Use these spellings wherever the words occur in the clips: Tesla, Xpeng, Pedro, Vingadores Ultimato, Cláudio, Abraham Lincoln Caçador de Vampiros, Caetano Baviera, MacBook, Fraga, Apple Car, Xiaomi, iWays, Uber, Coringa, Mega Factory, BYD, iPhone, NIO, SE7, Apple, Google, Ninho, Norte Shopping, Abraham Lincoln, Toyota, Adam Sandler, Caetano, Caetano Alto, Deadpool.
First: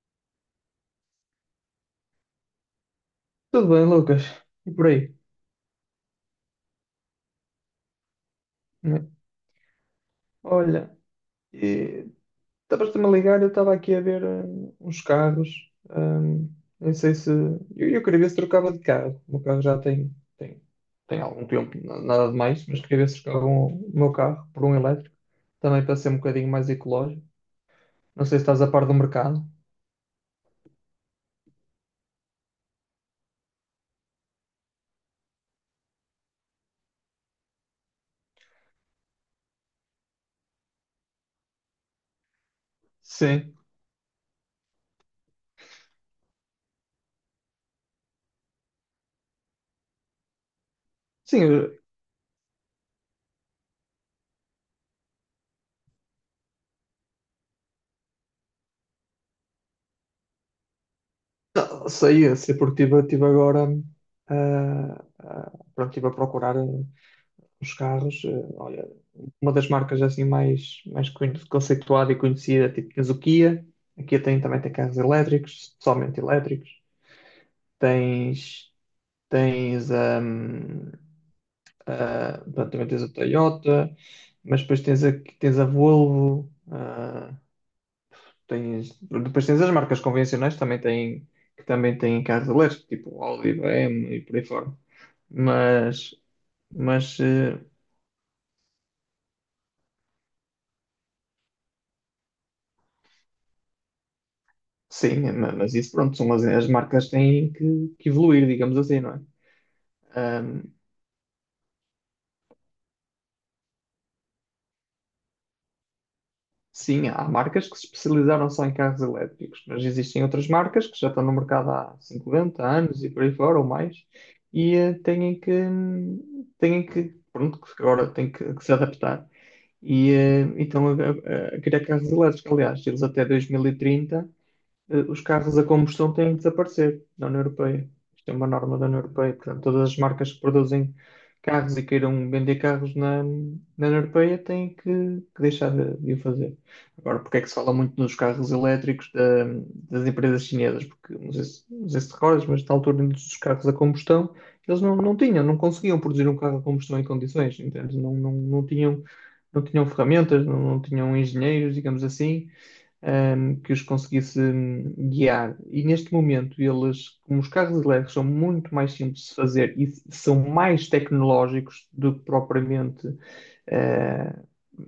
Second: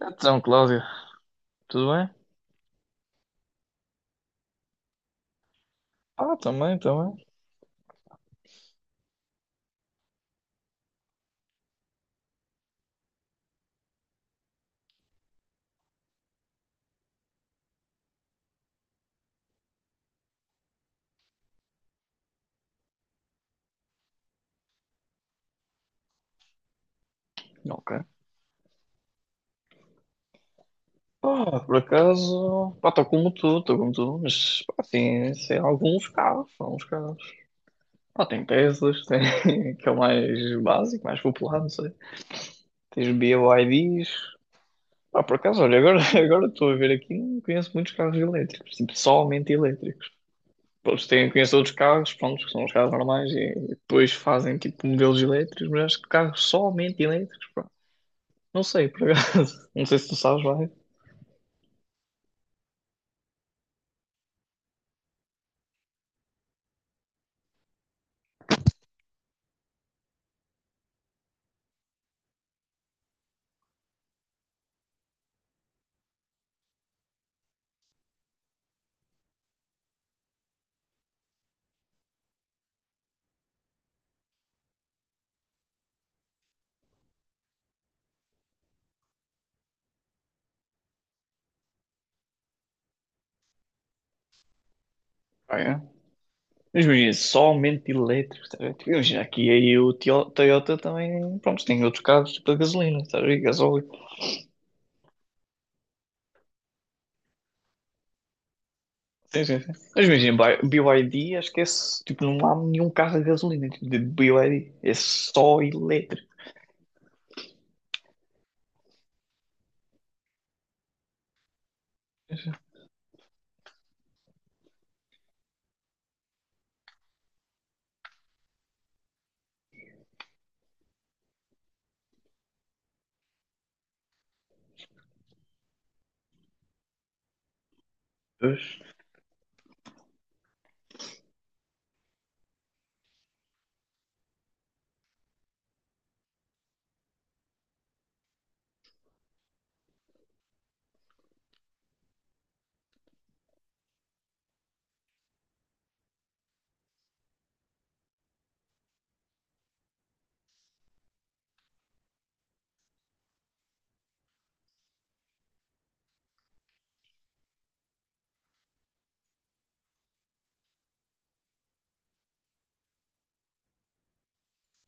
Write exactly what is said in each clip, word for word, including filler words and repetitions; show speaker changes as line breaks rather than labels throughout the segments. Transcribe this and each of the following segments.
Então, Cláudio, tudo bem?
Tudo bem, Lucas? E por aí?
Ah, também, também.
Né? Olha, e estavas-te-me a ligar, eu estava aqui a ver hum, uns carros. Hum, não sei se. Eu, eu queria ver se trocava de carro. O meu carro já tem, tem, tem algum tempo, na- nada de mais, mas queria ver se trocava um- o meu carro por um elétrico, também para ser um bocadinho mais ecológico.
Ok.
Não sei se estás a par do mercado.
Ah, por acaso, pá, estou como tu, estou como tu, mas, pá, assim, sei, alguns carros, alguns carros. Ah, tem Teslas, tem, que é o mais básico, mais popular, não sei. Tens
Sim.
B Y Ds. Ah, por acaso, olha, agora agora estou a ver aqui, não conheço muitos carros elétricos, tipo, somente elétricos. Pois tem,
Sim,
conheço outros
eu
carros, pronto, que são os carros normais e depois fazem, tipo, modelos elétricos, mas acho que carros somente elétricos, pá. Não sei, por acaso. Não sei se tu sabes, vai.
não, sei, eu sei porque estive tive tive agora. Hum, ah, ah, pronto, estive a procurar hum, os carros. eh, Olha, uma das marcas assim mais, mais con- conceituada e conhecida, tipo tens o Kia, a Kia tem, também tem carros elétricos, somente elétricos, tens, tens, hum, a- pronto, também tens a Toyota, mas depois tens a, tens a Volvo, ah, tens, depois tens as marcas convencionais também têm, que também têm carros elétricos, tipo Audi, B M W e por aí fora.
Ah, é?
Mas,
Mas imagina,
mas
só
eh,
elétrico, tá a ver? Tipo, imagina, aqui aí o Tio- Toyota também, pronto, tem outros carros tipo a gasolina, tá a ver? Gasóleo.
sim, ma- mas isso, pronto, são as, as marcas têm que, que evoluir, digamos assim, não é?
Sim, sim, sim. Mas imagina,
Ahm,
bi- B Y D, acho que é, s- tipo, não há nenhum carro a gasolina, tipo, de B Y D, é só elétrico.
sim, há marcas que se especializaram só em carros elétricos, mas existem outras marcas que já estão no mercado há cinquenta anos e por aí fora ou mais, e eh, têm que, têm que, pronto, que agora têm que, que se adaptar. E eh, então a, a- a criar carros elétricos. Aliás, eles até dois mil e trinta eh, os carros a combustão têm de desaparecer da União Europeia. Isto é uma norma
Pois.
da União Europeia. Portanto, todas as marcas que produzem carros e queiram vender carros na, na União Europeia têm que, que deixar de, de o fazer. Agora, porque é que se fala muito nos carros elétricos da- das empresas chinesas? Porque, não sei se, não sei se te recordas, mas na altura dos carros a combustão, eles não, não tinham, não conseguiam produzir um carro a combustão em condições, entende? Não, não, não tinham, não tinham ferramentas, não, não tinham engenheiros, digamos assim, hum, que os conseguisse hum, guiar. E neste momento, eles, como os carros elétricos são muito mais simples de fazer e s- são mais tecnológicos do que propriamente. eh,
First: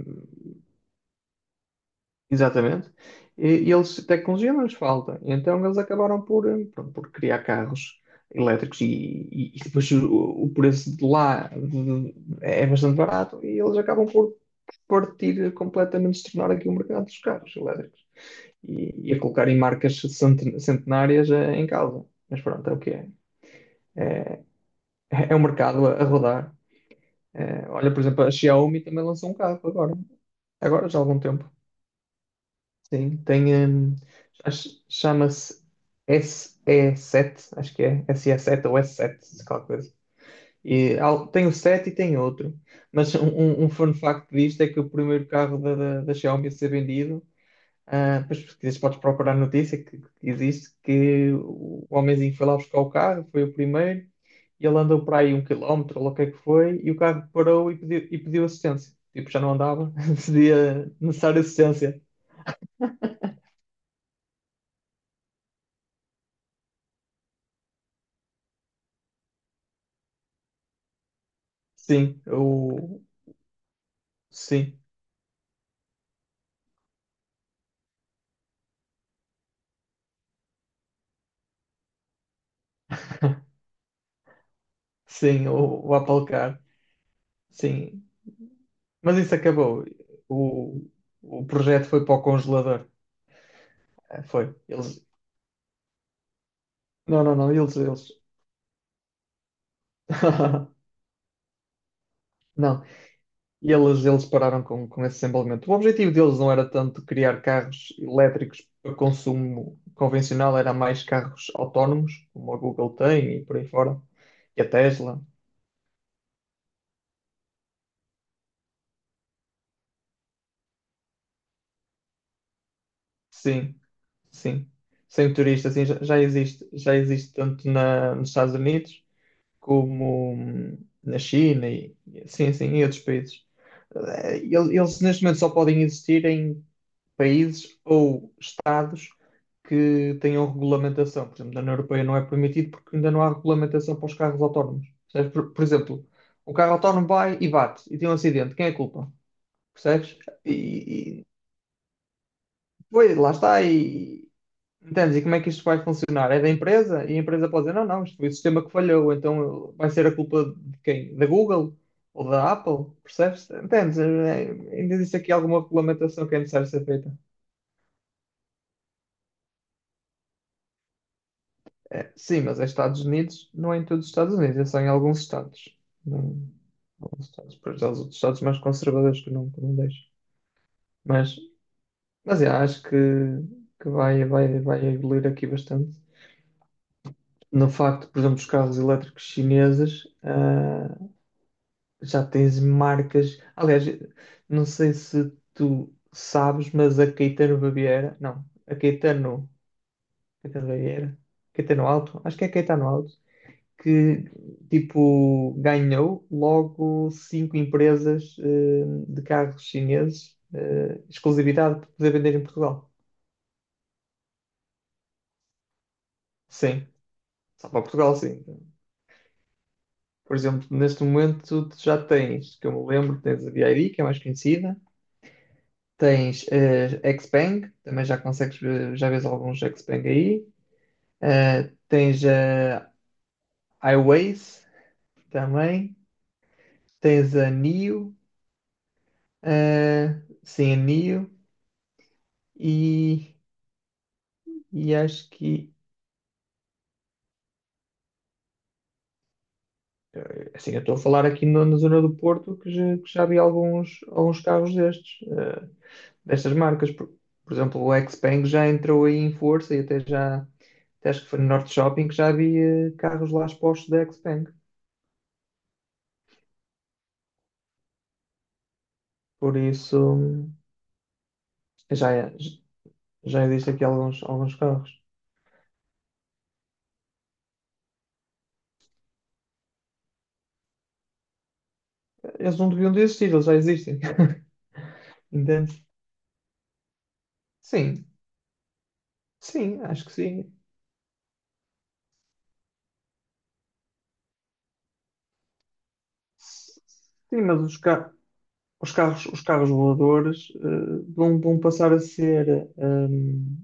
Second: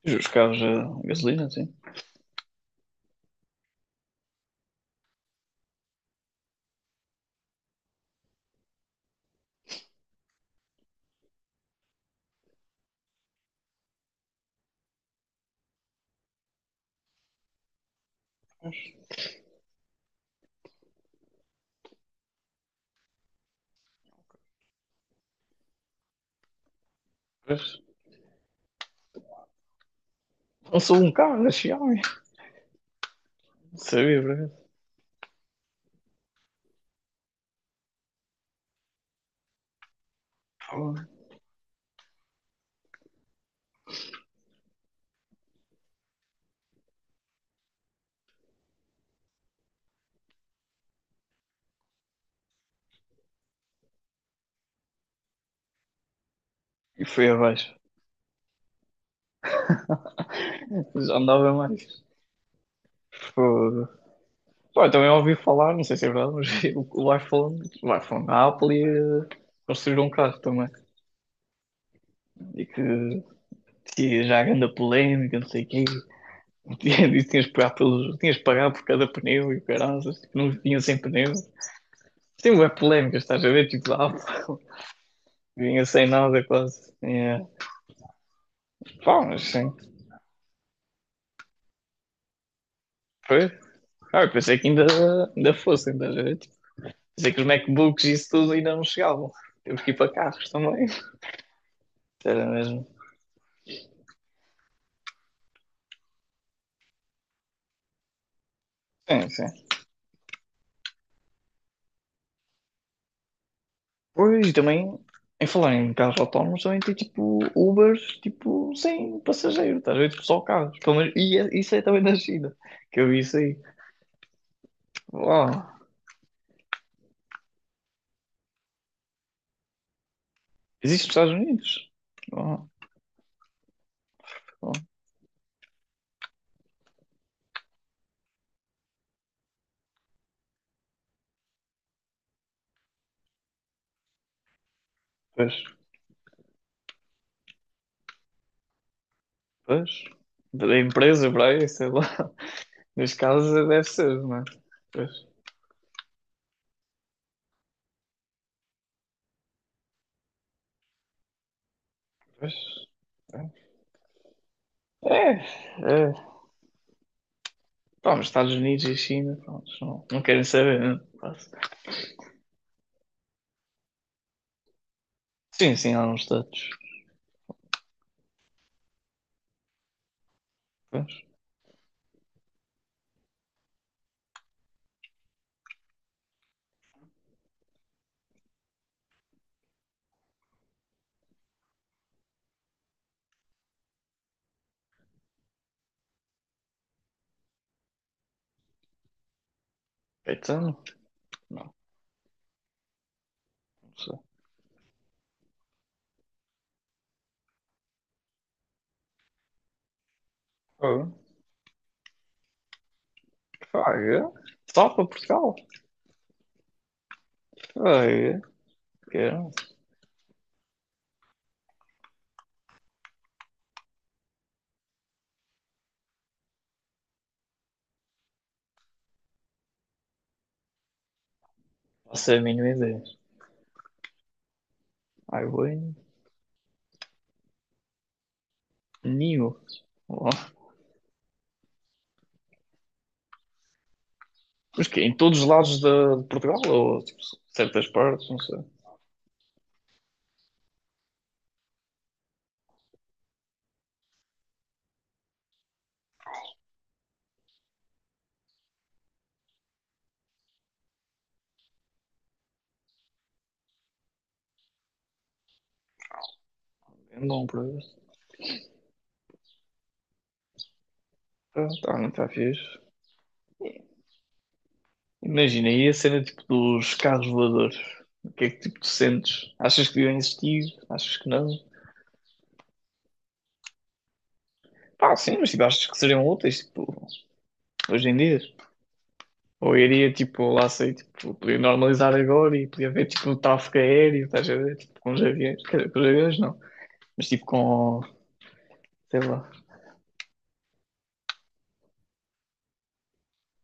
Mas os carros a gasolina, sim.
Exatamente. E, e eles, tecnologia não lhes falta. Então, eles acabaram por, hum, pronto, por criar carros elétricos. E, e- e depois o, o preço de lá de- é bastante barato, e eles acabam por partir completamente, se tornar aqui o mercado dos carros elétricos e, e a colocarem marcas centen- centenárias eh, em causa. Mas pronto, é o que é. É é o mercado a, a rodar.
Pois.
Eh, olha, por exemplo, a Xiaomi também lançou um carro agora.
Não
Agora
sou
já há
um
algum
carro
tempo.
da Xiaomi,
Sim, tem.
não
Hum,
sabia, por acaso.
ch- chama-se S E seven, acho que é. S E sete ou S sete, se qualquer coisa. E
Fogo.
há- tem o sete e tem outro. Mas um, um um fun fact disto é que o primeiro carro da, da, da Xiaomi a ser vendido. Ah, depois, se quiseres, podes procurar a notícia que que existe, que o homenzinho foi lá buscar o carro, foi o primeiro, e ele andou para aí um quilómetro, ou lá o que é que foi, e o
E foi
carro
abaixo,
parou e pediu, e pediu assistência. Tipo, já não andava, seria
já
necessária
andava
assistência.
mais. Fogo. Pá, eu também ouvi falar, não sei se é verdade, mas o, o iPhone, o iPhone, a Apple ia construir um carro também.
Sim,
E que
o,
tinha já a grande
sim,
polémica, não sei o quê. E tinhas de pagar pelos, tinhas de pagar por cada pneu e o caraças, tipo, não vinha sem pneu. Tem uma polémica, estás a ver? Tipo, a Apple
sim,
vinha
o, o
sem
Apple
nada
Car,
quase. Yeah.
sim.
Pá,
Mas isso
mas sim,
acabou. O, o projeto foi para o congelador.
foi. Ah,
Ah,
eu
foi.
pensei que ainda,
Eles,
ainda fossem, estás a ver? Tipo,
não,
pensei
não,
que os
não, eles,
MacBooks
eles.
e isso tudo ainda não chegavam. Temos que ir para carros também. Era
Não.
mesmo.
E eles, eles pararam com, com esse desenvolvimento. O objetivo deles não era tanto criar carros elétricos para
Sim, sim.
consumo convencional, era mais carros autónomos, como a Google tem e por aí fora,
Pois, e
e a
também,
Tesla.
em falar em carros autónomos, também tem tipo Ubers, tipo, sem passageiro, estás a ver? Tipo, só carros. Pelo menos, e é- isso é também da China, que eu vi isso aí.
Sim, sim. Sem
Uau,
turista, assim, já, já existe, já existe tanto na, nos Estados Unidos como hum,
existe nos
na
Estados
China.
Unidos?
E e- sim, sim,
Uau,
em outros países. Eh, el-
uau.
Eles neste momento só podem existir em países ou estados que tenham regulamentação. Por exemplo, na União Europeia não é permitido porque ainda não há regulamentação para os carros autónomos. Percebes? Por,
Pois,
por exemplo, o carro autónomo vai e bate e tem um acidente. Quem é a culpa?
pois.
Percebes?
Da
E, e-
empresa para aí, sei lá.
Pois,
Neste
lá
caso,
está.
deve ser,
E,
não é?
entendes? E
Pois,
como é que isto vai funcionar? É da empresa? E a empresa pode dizer, não, não, isto foi o sistema que falhou, então vai ser a culpa de quem? Da Google? Ou da
pois.
Apple? Percebes? Entendes? É, é, Ainda existe
É,
aqui alguma
é.
regulamentação que é necessário ser feita.
Pá, mas Estados Unidos e China, pronto, não, não querem saber, né? Quase.
É, sim, mas é Estados Unidos, não é em todos os Estados Unidos, é só em alguns
Sim,
estados.
sim, há
Não,
uns status.
alguns estados, para já os outros estados mais conservadores que não, que não deixam.
Pois.
Mas, mas é, acho que, que vai, vai, vai evoluir aqui bastante. No facto, por exemplo, dos carros elétricos chineses. ah, Já tens marcas. Aliás, não sei se tu sabes, mas a Caetano Baviera, não, a Caetano, Caetano
Caetano?
Baviera,
Não,
Caetano Alto, acho que é Caetano Alto,
não
que tipo ganhou logo cinco empresas eh, de carros chineses, eh,
sei.
exclusividade para poder vender em Portugal.
Fraga. Só para Portugal.
Sim, só para Portugal,
Fraga.
sim.
Que eu não
Por exemplo, neste momento tu já tens, que eu me lembro, tens a B Y D, que é mais conhecida. Tens eh, Xpeng, também já consegues ver, já vês alguns Xpeng aí. Eh, tens
faço a mínima
a
ideia.
iWays
Ai, bem.
também. Tens a nio,
Ninho.
eh,
Oh.
sim, a N I O. E,
Mas
e
que em
acho
todos os
que,
lados de, de Portugal ou tipo, certas partes, não sei.
assim, eu estou a falar aqui no- na zona do Porto que já, que já vi alguns, alguns carros destes, eh, destas marcas. Por, por exemplo, o Xpeng já entrou aí em força e, até já, até acho que foi no Norte Shopping que já havia carros lá expostos da Xpeng.
Não, por para
Por isso.
ah, tá, não
Já,
está
é,
fixe.
já existem aqui alguns, alguns carros.
Imagina aí a cena tipo dos carros voadores. O que é que tipo tu sentes? Achas que deviam existir? Achas que não?
Eles não deviam de existir, eles já existem.
Pá, sim, mas tipo,
Entende?
achas que seriam úteis tipo,
Sim,
hoje em dia? Ou
sim, acho
iria,
que
tipo,
sim.
lá sei, tipo, podia normalizar agora e podia ver, tipo, um tráfego aéreo, estás a ver, tipo, com os aviões, quer dizer, com os aviões não, mas
Sim,
tipo
mas os,
com,
ca- os
sei
carros, os
lá,
carros voadores, eh, vão, vão passar a ser, hum,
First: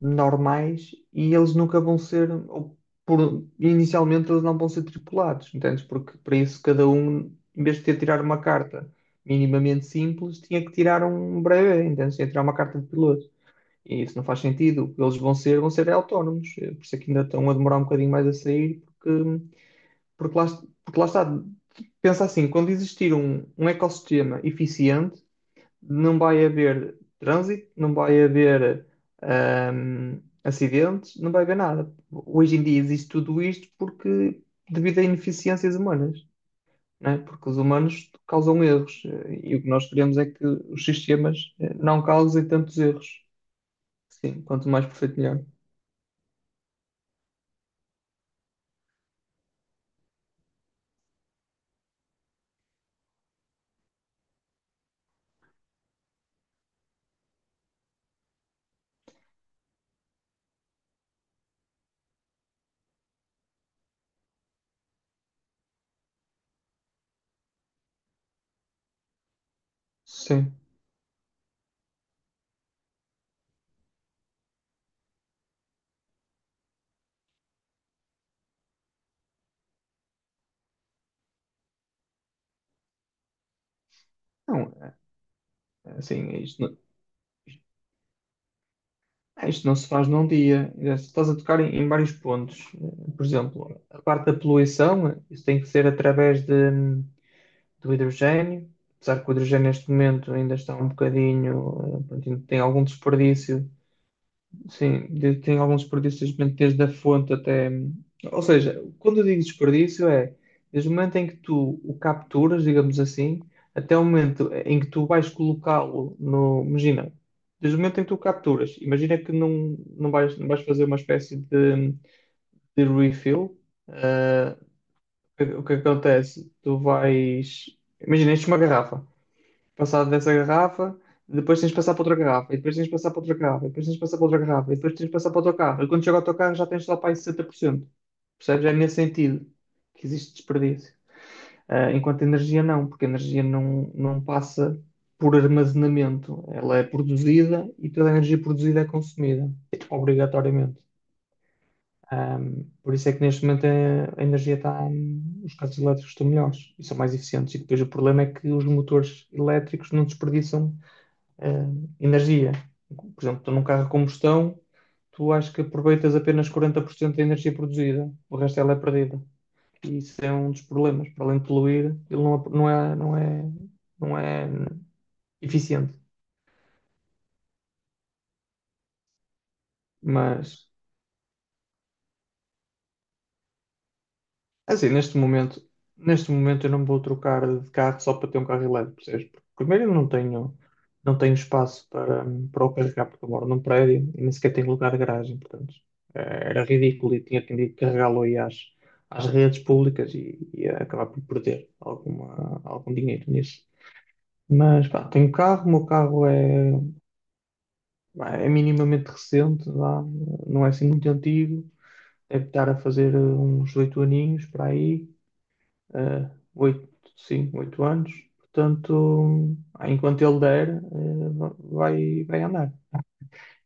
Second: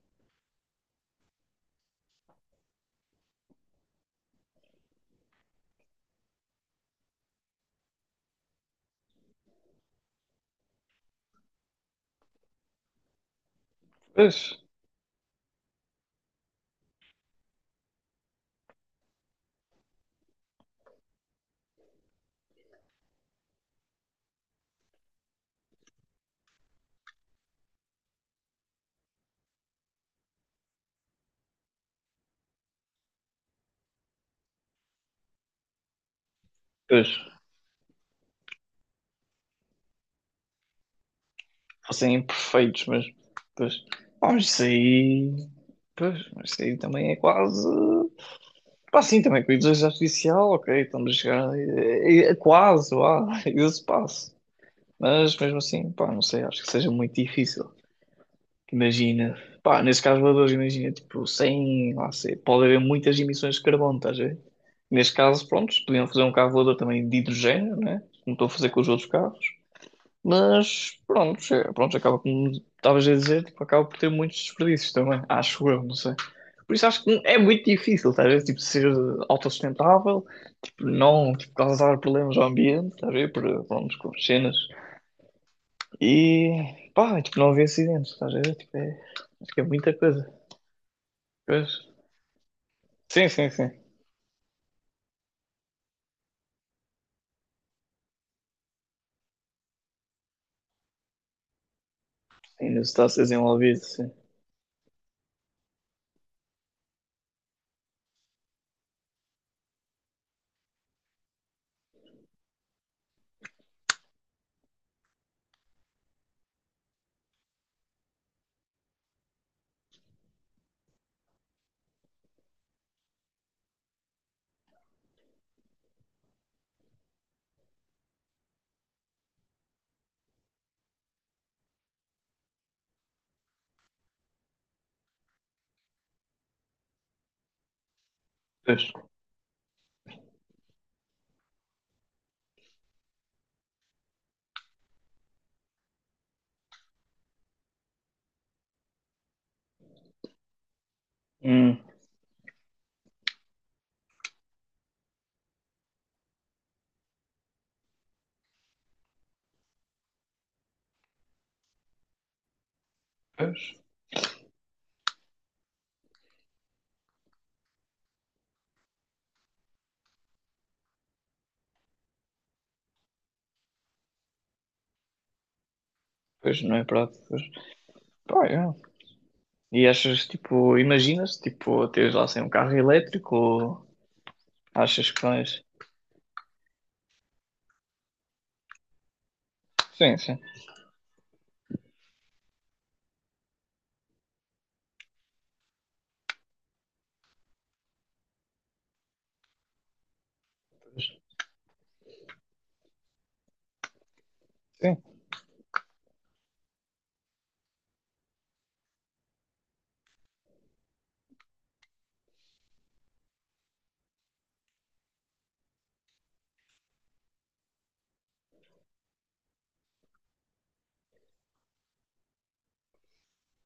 normais, e eles nunca vão ser, ou por- inicialmente eles não vão ser tripulados, entendes? Porque para isso cada um, em vez de ter tirar uma carta minimamente simples, tinha que tirar um breve, entendes? Tinha que tirar uma carta de piloto. E isso não faz
pois,
sentido. O que eles vão ser, vão ser autónomos. Eh, Por isso é que ainda estão a demorar um bocadinho mais a sair, porque, porque, lá, porque lá está. Pensa assim, quando existir um, um ecossistema eficiente, não vai haver trânsito, não vai haver ahm, acidentes, não vai haver nada. Hoje em dia existe tudo isto porque devido a ineficiências humanas,
pois,
né? Porque os humanos causam erros, eh, e o que nós queremos é que os sistemas eh, não
fossem
causem tantos
imperfeitos mas,
erros.
pois, pá,
Sim,
mas isso
quanto mais perfeito,
aí,
melhor.
pois, mas isso aí também é quase, pá, sim, também com a inteligência artificial, ok, estamos a chegar, é, é- é quase, lá, esse passo, mas mesmo assim, pá, não sei, acho que seja muito difícil, imagina, pá, nesses carros voadores, imagina, tipo, sem, lá sei, pode haver muitas emissões de carbono, estás a ver? Neste caso, pronto, podiam fazer um carro voador também de hidrogênio, né? Como estou a fazer com os outros carros,
Sim.
mas pronto, é- pronto, acaba como estavas a dizer, tipo, acaba por ter muitos desperdícios também, acho eu, não sei. Por isso acho que é muito difícil, estás a ver? Tipo, ser autossustentável, tipo, não, tipo, causar problemas ao ambiente, estás a ver? Por, pronto, com cenas.
Não, assim, isto
E, pá, tipo, não haver acidentes, estás a ver? Tipo, é,
não,
acho que é
isto não se
muita
faz num
coisa.
dia. Estás a tocar
Pois.
em, em vários pontos. eh, Por
Sim, sim, sim.
exemplo, a parte da poluição, isso tem que ser através de, do hidrogênio. Apesar que o hidrogênio neste momento ainda está um bocadinho, eh, pronto, ainda tem
Ainda
algum
está a ser
desperdício.
desenvolvido, sim.
Sim, de- tem alguns desperdícios mesmo desde a fonte até. Ou seja, quando eu digo desperdício é desde o momento em que tu o capturas, digamos assim, até o momento em que tu vais colocá-lo no. Imagina, desde o momento em que tu o capturas, imagina que não, não vais, não vais fazer uma espécie de, de refill. eh, o que o que acontece? Tu vais. Imagina, enches uma garrafa, passado dessa garrafa, depois tens de passar para outra garrafa, e depois tens de passar para outra garrafa, e depois tens de passar para outra garrafa, e depois tens de passar para o teu carro. E quando chega ao teu carro já tens só para aí sessenta por cento. Percebes? É
Pois.
nesse sentido que existe desperdício. Ah, enquanto a energia não, porque a energia não, não passa por armazenamento. Ela é produzida, e toda a energia produzida é consumida, obrigatoriamente.
Hum.
Ah, por isso é que neste momento a, a energia está. Os carros elétricos estão melhores e são mais eficientes. E depois o problema é que os motores elétricos não desperdiçam eh, energia. Por exemplo, tu
Pois.
num carro a combustão, tu acho que aproveitas apenas quarenta por cento da energia produzida, o resto ela é perdida. E isso é um dos problemas. Para além de poluir, ele não, não é, não é, não é eficiente.
Pois, não é prático. Pois. Pá, é. E achas,
Mas
tipo, imaginas, tipo, teres lá sem um carro elétrico ou
é assim,
achas
neste
que
momento,
vais.
neste momento eu não vou trocar de carro só para ter um carro elétrico, percebes? Porque primeiro eu não
Sim, sim.
tenho, não tenho espaço para, para o carregar, porque eu moro num prédio e nem sequer tenho lugar de garagem, portanto, eh, era ridículo e tinha que carregá-lo aí às, às redes públicas e ia
Pois.
acabar por perder alguma, algum dinheiro nisso. Mas
Sim.
pá, tenho carro, o meu carro é, é minimamente recente, vá, não é assim muito antigo, deve estar a fazer eh, uns oito aninhos para aí, eh, oito, sim, oito anos. Portanto, ah, enquanto ele der, eh, vai, vai andar.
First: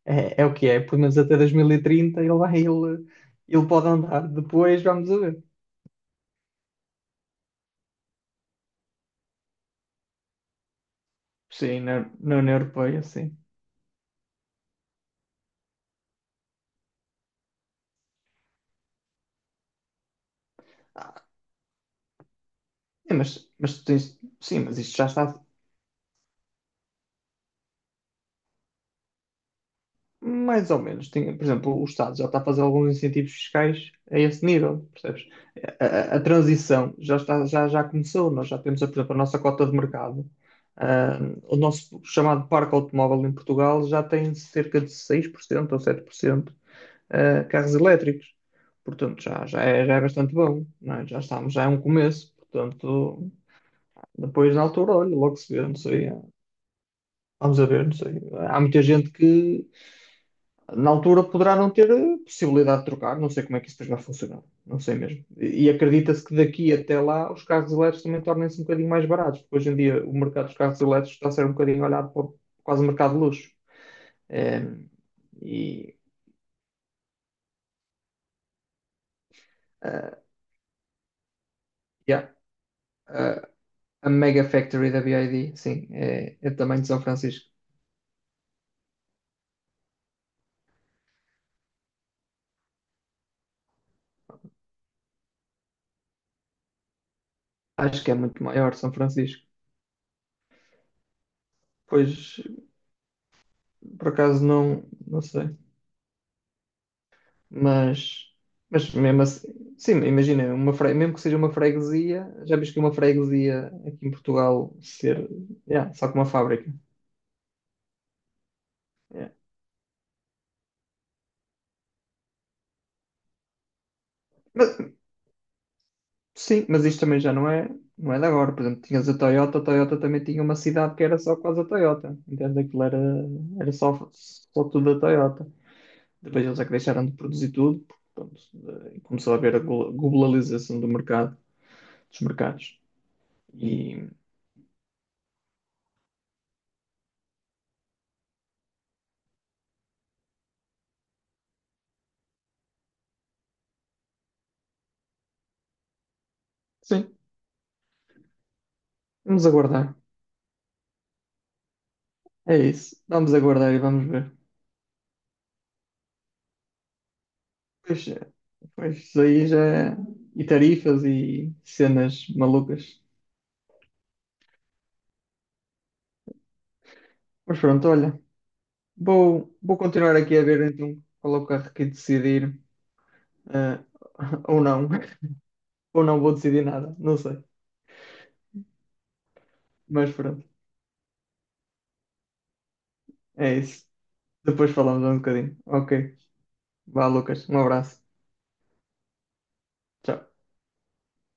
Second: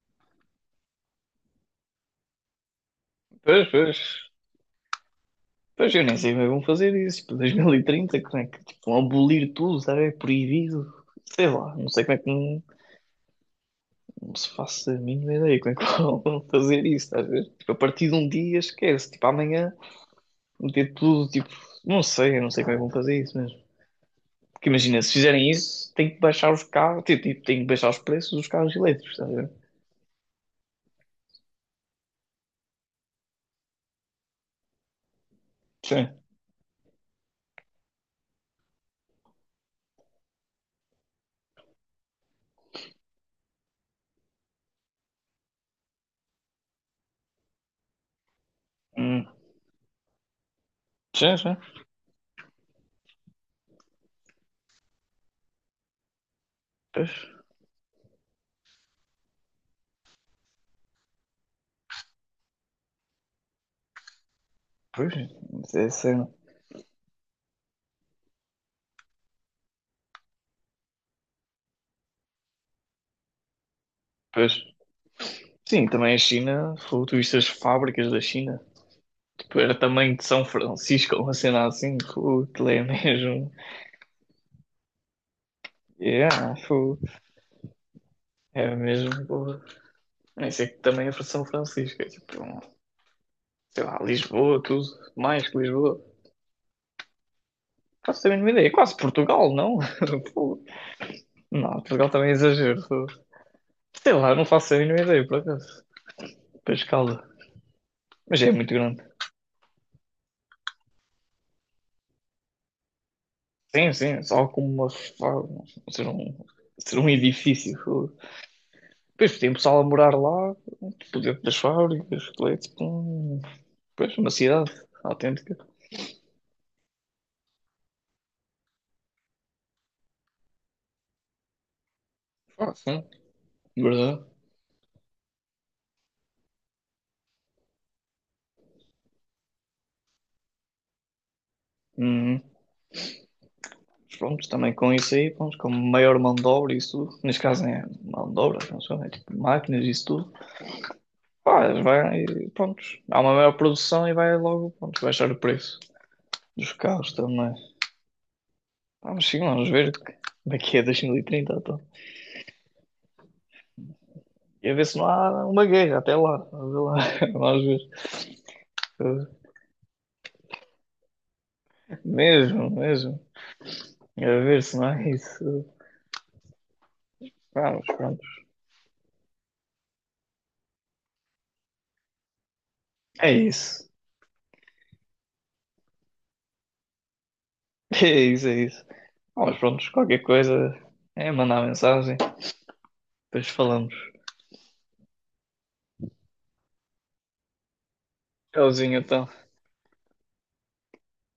É, é o que é, pelo menos até dois mil e trinta ele vai, ele,
Pois,
ele pode
pois.
andar. Depois vamos a ver.
Pois eu nem sei como é que vão fazer isso. Tipo, dois mil e trinta, como é que tipo, vão abolir tudo, sabe? É proibido. Sei lá,
Sim,
não sei
na,
como é que
na União
não,
Europeia, sim.
não se faça a mínima ideia como é que vão fazer isso, estás a ver? Tipo, a partir de um dia esquece, tipo, amanhã meter
Ah,
tudo, tipo, não sei, eu não sei como é que vão
sim,
fazer isso
mas,
mesmo.
mas tens- sim,
Porque
mas isto
imagina,
já
se
está.
fizerem isso, tem que baixar os carros, tipo, tipo, tem que baixar os preços dos carros elétricos, estás a ver?
Mais ou menos. Tem, por exemplo, o Estado já está a fazer alguns incentivos fiscais a esse nível, percebes? A,
Sim.
a- a transição já está, já, já começou. Nós já temos, por exemplo, a nossa cota de mercado. Ah, o nosso chamado parque automóvel em Portugal já tem cerca de seis por cento ou sete por cento ah, carros elétricos. Portanto,
Hum.
já, já, é, já é bastante bom. Não é? Já
Sim,
estamos,
sim.
já é um começo. Portanto, depois na altura, olha, logo se vê, não sei.
Pois,
Vamos a ver, não sei. Há muita gente que na altura poderá não ter eh, possibilidade de trocar, não sei como é que isso vai funcionar, não sei
pois,
mesmo. E e
isso é a
acredita-se
cena.
que daqui até lá os carros elétricos também tornem-se um bocadinho mais baratos, porque hoje em dia o mercado dos carros elétricos está a ser um bocadinho olhado para o- quase o mercado de luxo.
Pois.
Eh,
Sim,
e
também a China, fogo, tu viste as fábricas da China, tipo, era
ah,
tamanho de São Francisco, uma cena assim,
yeah,
fogo, aquilo é
ah,
mesmo.
a Mega Factory da B Y D, sim, é, é
Yeah,
também de
fogo,
São Francisco.
é mesmo, fogo. Isso é que também é para São Francisco, é tipo, sei lá, Lisboa, tudo, mais que Lisboa.
Acho que é
Faço a
muito
mínima ideia.
maior São
Quase
Francisco.
Portugal, não? Pô, não, Portugal também é
Pois,
exagero.
por
Sei lá,
acaso,
não faço a
não,
mínima
não
ideia, por
sei.
acaso. Para a escala.
Mas,
Mas é muito
mas
grande.
mesmo assim, sim, imagina, uma fre- mesmo que seja uma freguesia, já viste que uma freguesia
Sim, sim,
aqui em
é só como
Portugal
uma.
ser, yeah,
Ser
só com uma
um,
fábrica.
ser um edifício. Pô.
Yeah.
Depois tem pessoal a morar lá, tipo, dentro das fábricas, leite, pum. Pois, uma cidade
Mas,
autêntica.
sim, mas isto também já não é, não é de agora. Por exemplo, tinhas a Toyota, a Toyota também tinha uma cidade que era só quase a Toyota. Entende?
Ah,
Aquilo era,
sim,
era só,
verdade.
só tudo a Toyota. Depois eles é que deixaram de produzir tudo, porque, pronto, eh, começou a haver a glo- globalização do mercado, dos
Uhum.
mercados. E
Mas pronto, também com isso aí, pronto, com maior mão de obra e isso tudo. Neste caso é mão de obra, não sei, é tipo máquinas e isso tudo. Pá, vai, pronto, há uma maior produção e vai logo, pronto, baixar o preço dos carros
sim,
também. Vamos sim,
vamos
vamos ver
aguardar.
que- daqui a dois mil e trinta, então.
É isso. Vamos aguardar e vamos ver.
E a ver se não há uma guerra até lá. Vamos ver. Lá. Vamos
Pois, é, pois isso
ver.
aí já é- e tarifas e cenas
Mesmo,
malucas.
mesmo. A ver se não é isso.
Mas
Vamos,
pronto, olha,
pronto.
vou, vou continuar aqui a ver então qual é o carro que decidir,
É
eh,
isso.
ou não, ou não vou decidir nada, não sei.
É isso, é isso. Vamos, pronto,
Mas
qualquer
pronto,
coisa é mandar mensagem. Depois
é isso.
falamos.
Depois falamos um bocadinho. Ok. Vá, Lucas, um abraço.
Tchauzinho, então.
Tchau.